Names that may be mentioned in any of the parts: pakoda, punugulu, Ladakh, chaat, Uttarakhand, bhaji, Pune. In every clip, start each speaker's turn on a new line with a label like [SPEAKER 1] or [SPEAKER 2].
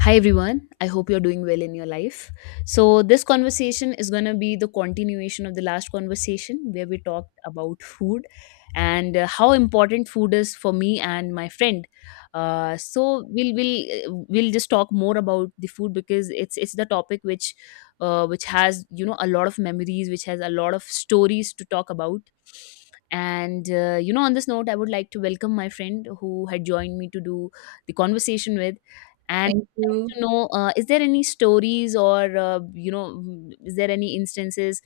[SPEAKER 1] Hi everyone, I hope you're doing well in your life. So, this conversation is going to be the continuation of the last conversation where we talked about food and how important food is for me and my friend. So, we'll just talk more about the food because it's the topic which has a lot of memories, which has a lot of stories to talk about. And on this note, I would like to welcome my friend who had joined me to do the conversation with.
[SPEAKER 2] Thank
[SPEAKER 1] Like
[SPEAKER 2] you.
[SPEAKER 1] to know, is there any stories, or is there any instances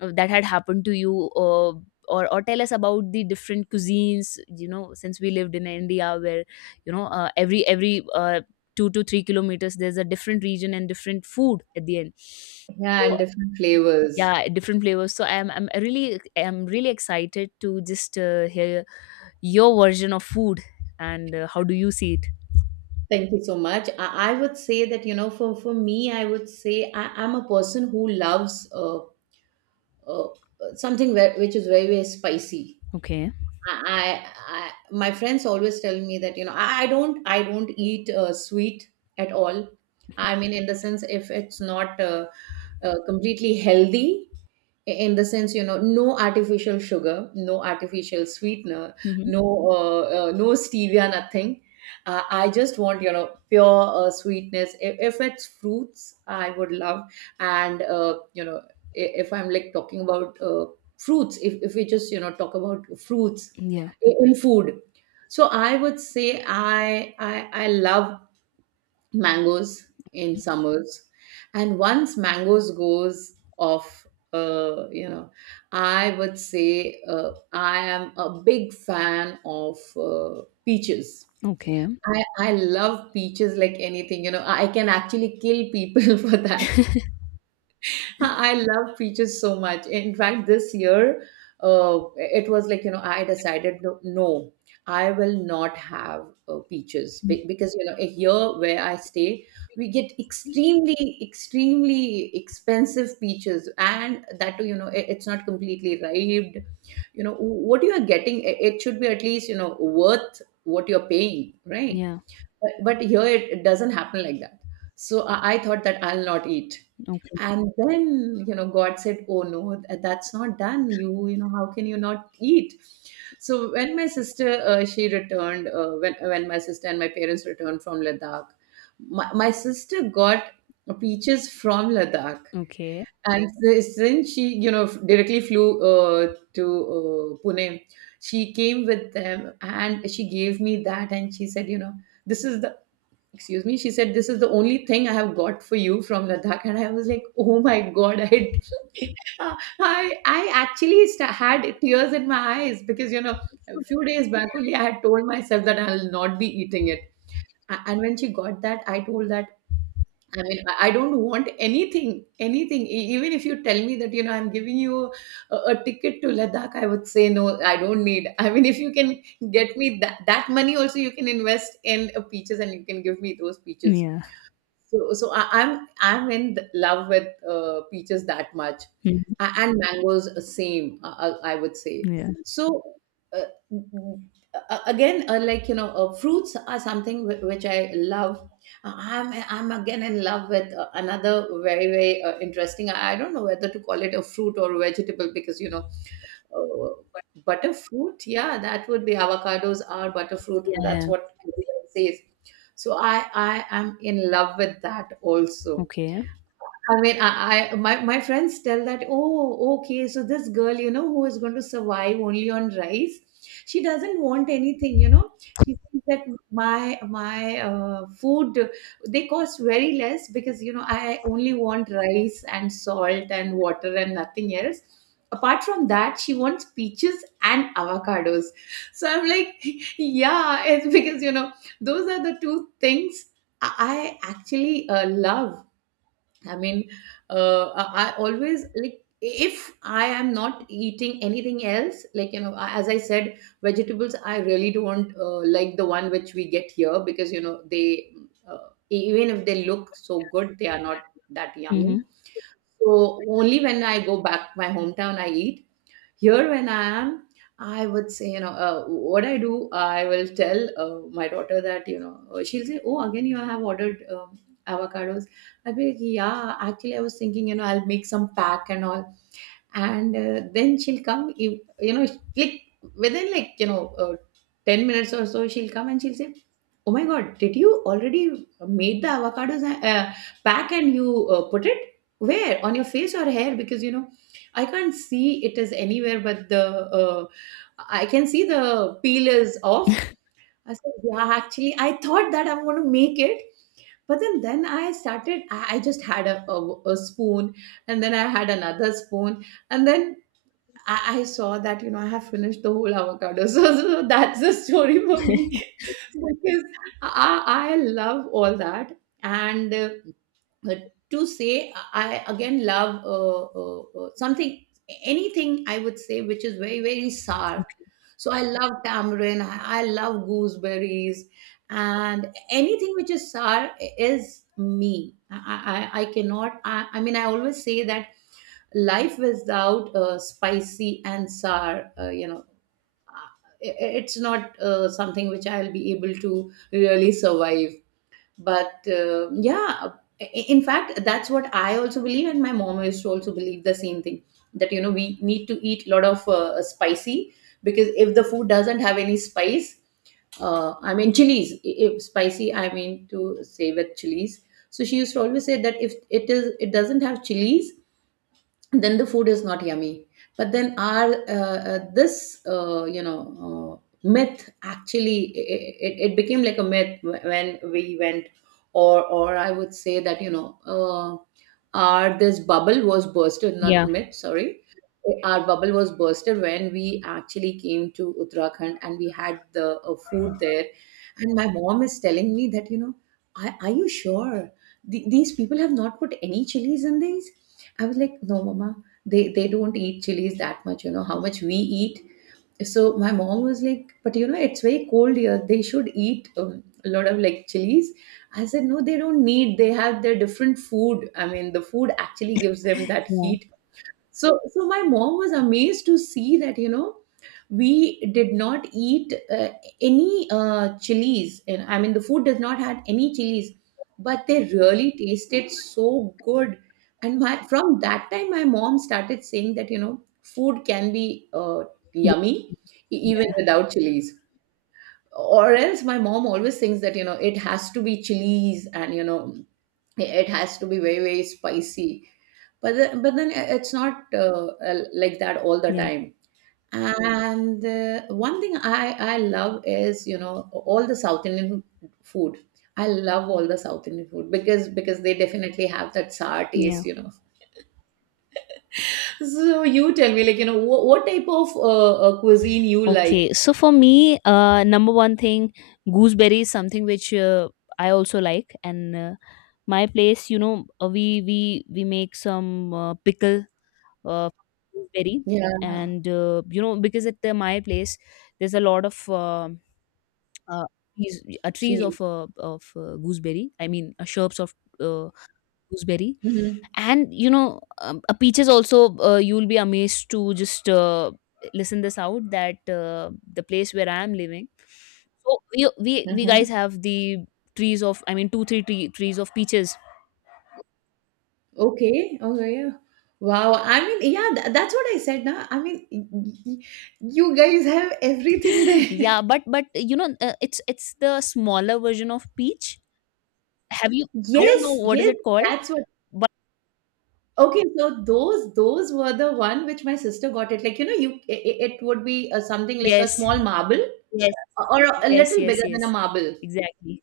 [SPEAKER 1] that had happened to you, or tell us about the different cuisines. Since we lived in India where every 2 to 3 kilometers there's a different region and different food at the end.
[SPEAKER 2] Yeah,
[SPEAKER 1] So,
[SPEAKER 2] and different flavors.
[SPEAKER 1] yeah, different flavors. So I'm really excited to just hear your version of food. And how do you see it?
[SPEAKER 2] Thank you so much. I would say that, you know, for me, I would say I'm a person who loves uh, something where, which is very, very spicy.
[SPEAKER 1] Okay.
[SPEAKER 2] I, I, I, my friends always tell me that, you know, I don't eat sweet at all. I mean, in the sense, if it's not completely healthy, in the sense, you know, no artificial sugar, no artificial sweetener,
[SPEAKER 1] Hmm.
[SPEAKER 2] no no stevia, nothing. I just want, you know, pure sweetness. If it's fruits, I would love. And you know, if I'm like talking about fruits, if we just, you know, talk about fruits
[SPEAKER 1] Yeah.
[SPEAKER 2] in food. So I would say I love mangoes in summers. And once mangoes goes off, you know, I would say I am a big fan of peaches.
[SPEAKER 1] Okay.
[SPEAKER 2] I love peaches like anything. You know, I can actually kill people for that. Huh, I love peaches so much. In fact, this year, it was like, you know, I decided no, no, I will not have peaches. Because, you know, here where I stay, we get extremely, extremely expensive peaches, and that too, you know, it's not completely ripe. You know, what you are getting, it should be at least, you know, worth what you're paying, right?
[SPEAKER 1] Yeah.
[SPEAKER 2] But here it doesn't happen like that. So I thought that I'll not eat.
[SPEAKER 1] Okay,
[SPEAKER 2] And then, you know, god said, oh no, that's not done. You know, how can you not eat? So when my sister she returned, when my sister and my parents returned from Ladakh, my sister got peaches from Ladakh.
[SPEAKER 1] okay.
[SPEAKER 2] And since she, you know, directly flew uh, to Pune, she came with them and she gave me that. And she said, you know, this is the, excuse me, she said, this is the only thing I have got for you from Ladakh. And I was like, oh my god, I I actually sta had tears in my eyes, because, you know, a few days back only I had told myself that I'll not be eating it. And when she got that, I told that, I mean, I don't want anything, anything. Even if you tell me that, you know, I'm giving you a ticket to Ladakh, I would say no, I don't need. I mean, if you can get me that money also, you can invest in peaches and you can give me those peaches.
[SPEAKER 1] Yeah.
[SPEAKER 2] So, so I'm in love with peaches that much.
[SPEAKER 1] Mhm.
[SPEAKER 2] And mangoes same. I would say,
[SPEAKER 1] Yeah.
[SPEAKER 2] so. Uh, Again, like you know, fruits are something which I love. I'm again in love with another very, very interesting. I don't know whether to call it a fruit or a vegetable, because, you know, uh, butterfruit, yeah, that would be, avocados are butterfruit.
[SPEAKER 1] Yeah,
[SPEAKER 2] That's
[SPEAKER 1] yeah.
[SPEAKER 2] what everybody says. So I am in love with that also.
[SPEAKER 1] Okay.
[SPEAKER 2] I mean, my friends tell that, oh, okay, so this girl, you know, who is going to survive only on rice, she doesn't want anything, you know. She thinks that my food, they cost very less, because, you know, I only want rice and salt and water and nothing else. Apart from that, she wants peaches and avocados. So I'm like, yeah, it's because, you know, those are the two things I actually love. I mean, I always like, if I am not eating anything else, like you know, as I said, vegetables I really don't like the one which we get here, because, you know, they uh, even if they look so good, they are not that yummy.
[SPEAKER 1] Mhm.
[SPEAKER 2] So only when I go back my hometown, I eat. Here when I am, I would say, you know, what I do, I will tell my daughter that, you know, she'll say, oh, again you have ordered avocados. I'll be like, yeah, actually I was thinking, you know, I'll make some pack and all. And then she'll come, you know, like within like you know 10 minutes or so, she'll come and she'll say, oh my god, did you already made the avocados pack? And you put it where? On your face or hair? Because, you know, I can't see it is anywhere, but the uh, I can see the peel is off. I said, yeah, actually I thought that I'm going to make it. But then I started, I just had a spoon, and then I had another spoon. And then I saw that, you know, I have finished the whole avocado, so, so that's the story for me. Because I love all that. And uh, to say, I again love something, anything, I would say, which is very, very sour.
[SPEAKER 1] Okay.
[SPEAKER 2] So I love tamarind, I love gooseberries, and anything which is sour is me. I cannot. I mean, I always say that life without spicy and sour, you know, uh, it's not something which I'll be able to really survive. But yeah, in fact, that's what I also believe, and my mom used to also believe the same thing, that, you know, we need to eat a lot of spicy, because if the food doesn't have any spice, I mean, chilies. If spicy, I mean to say, with chilies. So she used to always say that if it is, it doesn't have chilies, then the food is not yummy. But then our this you know, myth, actually it became like a myth when we went, or I would say that, you know, our this bubble was bursted, not
[SPEAKER 1] Yeah,
[SPEAKER 2] myth, sorry. Our bubble was bursted when we actually came to Uttarakhand and we had the food there. And my mom is telling me that, you know, I, are you sure these people have not put any chilies in these? I was like, no, mama, they don't eat chilies that much, you know, how much we eat. So my mom was like, but you know, it's very cold here. They should eat a lot of, like, chilies. I said, no, they don't need. They have their different food. I mean, the food actually gives them that
[SPEAKER 1] yeah.
[SPEAKER 2] heat. So, so my mom was amazed to see that, you know, we did not eat any chilies, and I mean the food does not had any chilies, but they really tasted so good. And my, from that time, my mom started saying that, you know, food can be
[SPEAKER 1] Good-
[SPEAKER 2] yummy even
[SPEAKER 1] Yeah,
[SPEAKER 2] without chilies, or else my mom always thinks that, you know, it has to be chilies, and you know, it has to be very, very spicy. But then, but then it's not like that all the
[SPEAKER 1] yeah,
[SPEAKER 2] time. And one thing I love is, you know, all the South Indian food. I love all the South Indian food, because they definitely have that sour
[SPEAKER 1] yeah.
[SPEAKER 2] taste, you know. So you tell me, like, you know, what type of cuisine you
[SPEAKER 1] Okay.
[SPEAKER 2] like?
[SPEAKER 1] So for me, number one thing, gooseberry is something which I also like. And my place, we make some pickle uh, gooseberry.
[SPEAKER 2] Yeah,
[SPEAKER 1] And because at my place, there's a lot of uh, trees, trees
[SPEAKER 2] trees.
[SPEAKER 1] of gooseberry. I mean, shrubs of uh, gooseberry.
[SPEAKER 2] Mm-hmm.
[SPEAKER 1] And peaches also, you will be amazed to just listen this out, that the place where I am living, so we, we guys
[SPEAKER 2] Uh-huh.
[SPEAKER 1] have the trees of, I mean, two three trees of peaches.
[SPEAKER 2] Okay. Okay. Yeah. Wow. I mean, yeah, that's what I said. Now, I mean, y- you guys have everything there.
[SPEAKER 1] Yeah, but it's the smaller version of peach. Have you, I don't know
[SPEAKER 2] Yes.
[SPEAKER 1] what is
[SPEAKER 2] Yes.
[SPEAKER 1] it called,
[SPEAKER 2] That's what.
[SPEAKER 1] but
[SPEAKER 2] Okay, so those were the one which my sister got it. Like, you know, you, it would be something like a
[SPEAKER 1] yes,
[SPEAKER 2] small marble,
[SPEAKER 1] yes,
[SPEAKER 2] or a
[SPEAKER 1] yes.
[SPEAKER 2] little
[SPEAKER 1] Yes,
[SPEAKER 2] bigger than a
[SPEAKER 1] yes,
[SPEAKER 2] marble.
[SPEAKER 1] exactly.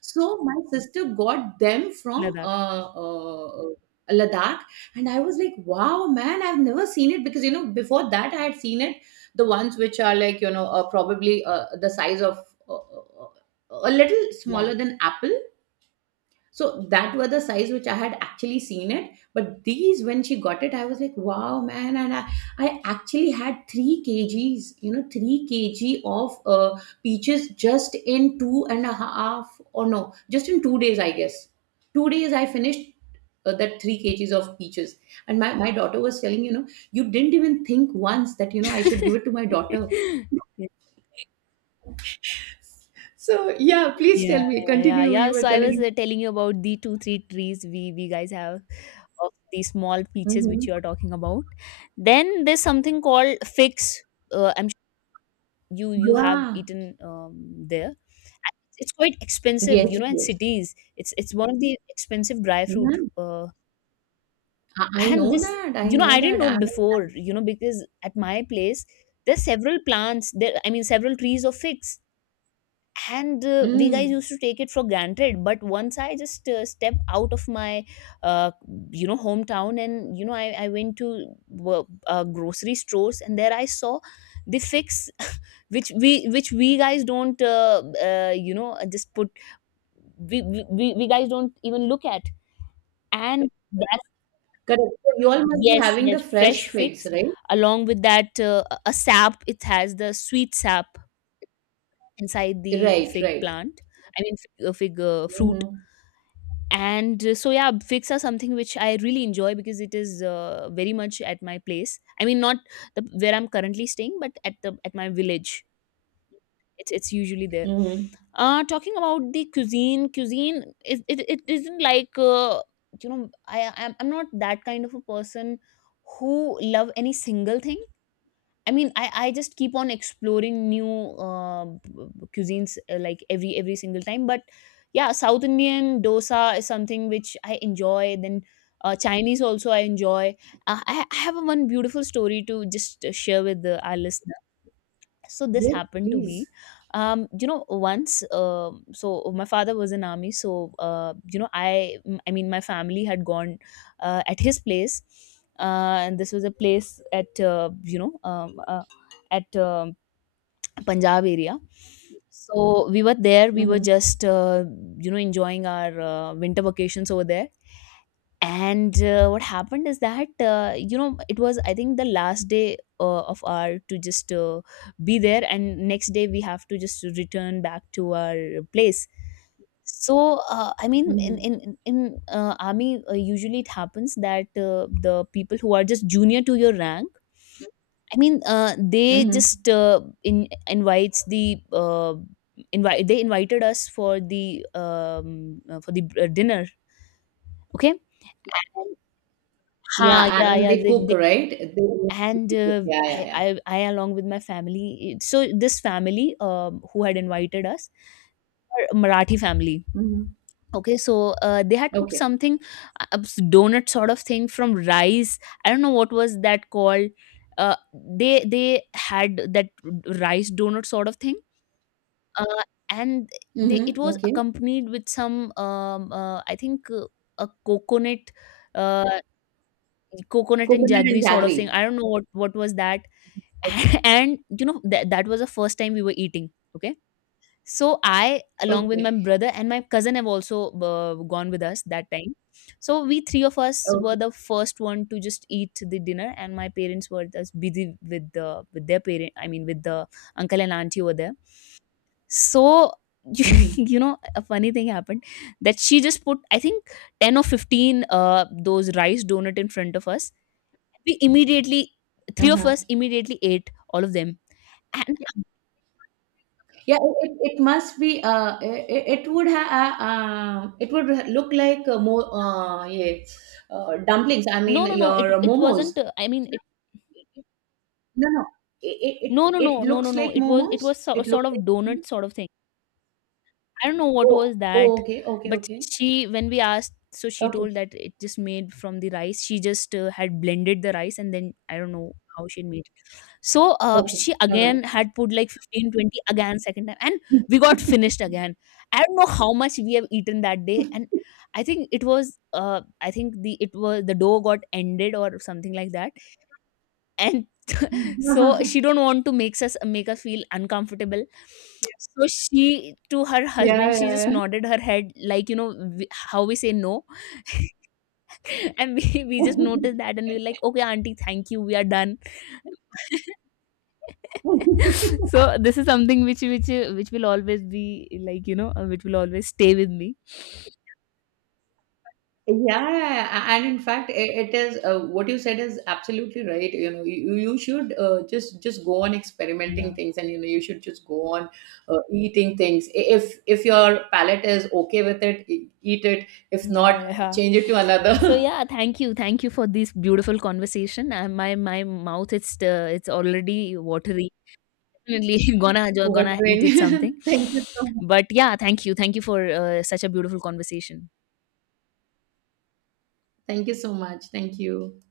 [SPEAKER 2] So my sister got them from
[SPEAKER 1] Ladakh.
[SPEAKER 2] Ladakh. And I was like, wow, man, I've never seen it, because you know, before that I had seen it, the ones which are like, you know, probably the size of uh, uh, a little
[SPEAKER 1] Yeah.
[SPEAKER 2] smaller than apple. So that were the size which I had actually seen it. But these, when she got it, I was like, wow, man. And I actually had 3 kgs, you know, 3 kg of peaches just in two and a half, or no, just in 2 days, I guess. 2 days I finished that 3 kgs of peaches. And my daughter was telling, you know, you didn't even think once that, you know, I should give it to my daughter. So yeah, please
[SPEAKER 1] Yeah,
[SPEAKER 2] tell me,
[SPEAKER 1] yeah, yeah.
[SPEAKER 2] continue.
[SPEAKER 1] Yeah.
[SPEAKER 2] You were
[SPEAKER 1] So I was
[SPEAKER 2] telling.
[SPEAKER 1] telling you about the two, three trees we guys have of the small peaches which
[SPEAKER 2] Mhm.
[SPEAKER 1] you are talking about. Then there's something called figs. I'm sure you have
[SPEAKER 2] Yeah.
[SPEAKER 1] eaten there. It's quite expensive,
[SPEAKER 2] Yes,
[SPEAKER 1] in
[SPEAKER 2] yes.
[SPEAKER 1] cities. It's one of the expensive dry fruit.
[SPEAKER 2] Yeah.
[SPEAKER 1] Uh,
[SPEAKER 2] I
[SPEAKER 1] And
[SPEAKER 2] know
[SPEAKER 1] this,
[SPEAKER 2] that, I know
[SPEAKER 1] I didn't
[SPEAKER 2] that.
[SPEAKER 1] know
[SPEAKER 2] I know that.
[SPEAKER 1] before, because at my place there's several plants. There, I mean, several trees of figs. And we guys
[SPEAKER 2] Mm,
[SPEAKER 1] used to take it for granted. But once I just step out of my uh, hometown and I went to grocery stores, and there I saw the fix, which we guys don't just put, we guys don't even look at. And that's...
[SPEAKER 2] correct. So you all must be
[SPEAKER 1] yes,
[SPEAKER 2] having
[SPEAKER 1] yes,
[SPEAKER 2] the fresh
[SPEAKER 1] fresh
[SPEAKER 2] figs,
[SPEAKER 1] fix,
[SPEAKER 2] right?
[SPEAKER 1] along with that, a sap. It has the sweet sap inside the
[SPEAKER 2] Right,
[SPEAKER 1] fig
[SPEAKER 2] right.
[SPEAKER 1] plant, I mean fig, fig fruit.
[SPEAKER 2] Mm-hmm.
[SPEAKER 1] And so yeah, figs are something which I really enjoy, because it is very much at my place, I mean not where I'm currently staying, but at my village. It's usually there.
[SPEAKER 2] Mm-hmm.
[SPEAKER 1] Talking about the cuisine, it isn't like I'm not that kind of a person who love any single thing. I mean, I just keep on exploring new cuisines, like every single time. But yeah, South Indian dosa is something which I enjoy. Then Chinese also I enjoy. I have one beautiful story to just share with our listeners. So this
[SPEAKER 2] Yes,
[SPEAKER 1] happened to be
[SPEAKER 2] please.
[SPEAKER 1] um you know Once, so my father was in army. So I mean my family had gone at his place. And this was a place at you know at Punjab area. So we were there. We were
[SPEAKER 2] Mm-hmm.
[SPEAKER 1] just enjoying our winter vacations over there. And what happened is that it was, I think, the last day of our to just be there, and next day we have to just return back to our place. So I mean,
[SPEAKER 2] Mm-hmm.
[SPEAKER 1] in army, usually it happens that the people who are just junior to your rank, I mean they
[SPEAKER 2] Mm-hmm.
[SPEAKER 1] just in invites the invite they invited us for the dinner. Okay.
[SPEAKER 2] Yeah,
[SPEAKER 1] Ha, yeah,
[SPEAKER 2] and
[SPEAKER 1] yeah.
[SPEAKER 2] they
[SPEAKER 1] They,
[SPEAKER 2] cook,
[SPEAKER 1] they,
[SPEAKER 2] right? They
[SPEAKER 1] and
[SPEAKER 2] cook. Yeah, yeah, yeah.
[SPEAKER 1] I, along with my family, so this family, who had invited us, are Marathi family.
[SPEAKER 2] Mm-hmm.
[SPEAKER 1] Okay, so they had cooked
[SPEAKER 2] Okay.
[SPEAKER 1] something, donut sort of thing from rice. I don't know what was that called. Uh, they had that rice donut sort of thing, uh, and they it
[SPEAKER 2] Mm-hmm.
[SPEAKER 1] was
[SPEAKER 2] Okay.
[SPEAKER 1] accompanied with some I think, a coconut, uh, coconut and
[SPEAKER 2] Coconut and
[SPEAKER 1] jaggery sort of
[SPEAKER 2] jaggery.
[SPEAKER 1] thing. I don't know what was that.
[SPEAKER 2] Okay.
[SPEAKER 1] And that was the first time we were eating. Okay. So I, along with my
[SPEAKER 2] Okay.
[SPEAKER 1] brother and my cousin have also gone with us that time. So we three of us were
[SPEAKER 2] Okay.
[SPEAKER 1] the first one to just eat the dinner, and my parents were just busy with the with their parent I mean with the uncle and auntie over there. So.
[SPEAKER 2] Mm-hmm.
[SPEAKER 1] A funny thing happened, that she just put, I think, 10 or 15 those rice donut in front of us. We immediately Three of
[SPEAKER 2] Uh-huh.
[SPEAKER 1] us immediately ate all of them. And
[SPEAKER 2] Yeah, it must be. It would have. It would look like more. Yeah, dumplings. I
[SPEAKER 1] no,
[SPEAKER 2] mean,
[SPEAKER 1] no, no,
[SPEAKER 2] your
[SPEAKER 1] it wasn't,
[SPEAKER 2] momos.
[SPEAKER 1] I mean it,
[SPEAKER 2] No, no. It, it it
[SPEAKER 1] no, no,
[SPEAKER 2] it
[SPEAKER 1] no, no, no,
[SPEAKER 2] looks
[SPEAKER 1] no,
[SPEAKER 2] like
[SPEAKER 1] it was it
[SPEAKER 2] momos.
[SPEAKER 1] was so,
[SPEAKER 2] It
[SPEAKER 1] sort
[SPEAKER 2] looks
[SPEAKER 1] of
[SPEAKER 2] like.
[SPEAKER 1] donut sort of thing. I don't know what
[SPEAKER 2] Oh,
[SPEAKER 1] was that.
[SPEAKER 2] oh, okay, okay,
[SPEAKER 1] But
[SPEAKER 2] okay,
[SPEAKER 1] she when we asked, so she
[SPEAKER 2] okay,
[SPEAKER 1] told that it just made from the rice. She just had blended the rice, and then I don't know how she made. So,
[SPEAKER 2] okay.
[SPEAKER 1] she
[SPEAKER 2] All right.
[SPEAKER 1] again had put like 15, 20 again second time, and we got finished again. I don't know how much we have eaten that day. And I think it was the dough got ended or something like that. And so she don't want to make us feel uncomfortable. Yes. So she to her husband
[SPEAKER 2] Yeah,
[SPEAKER 1] she just
[SPEAKER 2] yeah,
[SPEAKER 1] nodded her head, like, we, how we say no. And we just noticed that, and we were like, okay, auntie, thank you, we are done.
[SPEAKER 2] yeah.
[SPEAKER 1] So this is something which will always be, like, which will always stay with me.
[SPEAKER 2] Yeah, and in fact, it is what you said is absolutely right. You know, you should just go on
[SPEAKER 1] Yeah.
[SPEAKER 2] experimenting things, and you know, you should just go on eating things. If your palate is okay with it, eat it. If
[SPEAKER 1] Yeah,
[SPEAKER 2] not,
[SPEAKER 1] yeah.
[SPEAKER 2] change it to another.
[SPEAKER 1] So yeah, thank you, thank you for this beautiful conversation. My mouth, it's already watery. Definitely gonna
[SPEAKER 2] Watering.
[SPEAKER 1] eat it something.
[SPEAKER 2] Thank you so much.
[SPEAKER 1] But yeah, thank you, thank you for such a beautiful conversation.
[SPEAKER 2] Thank you so much. Thank you.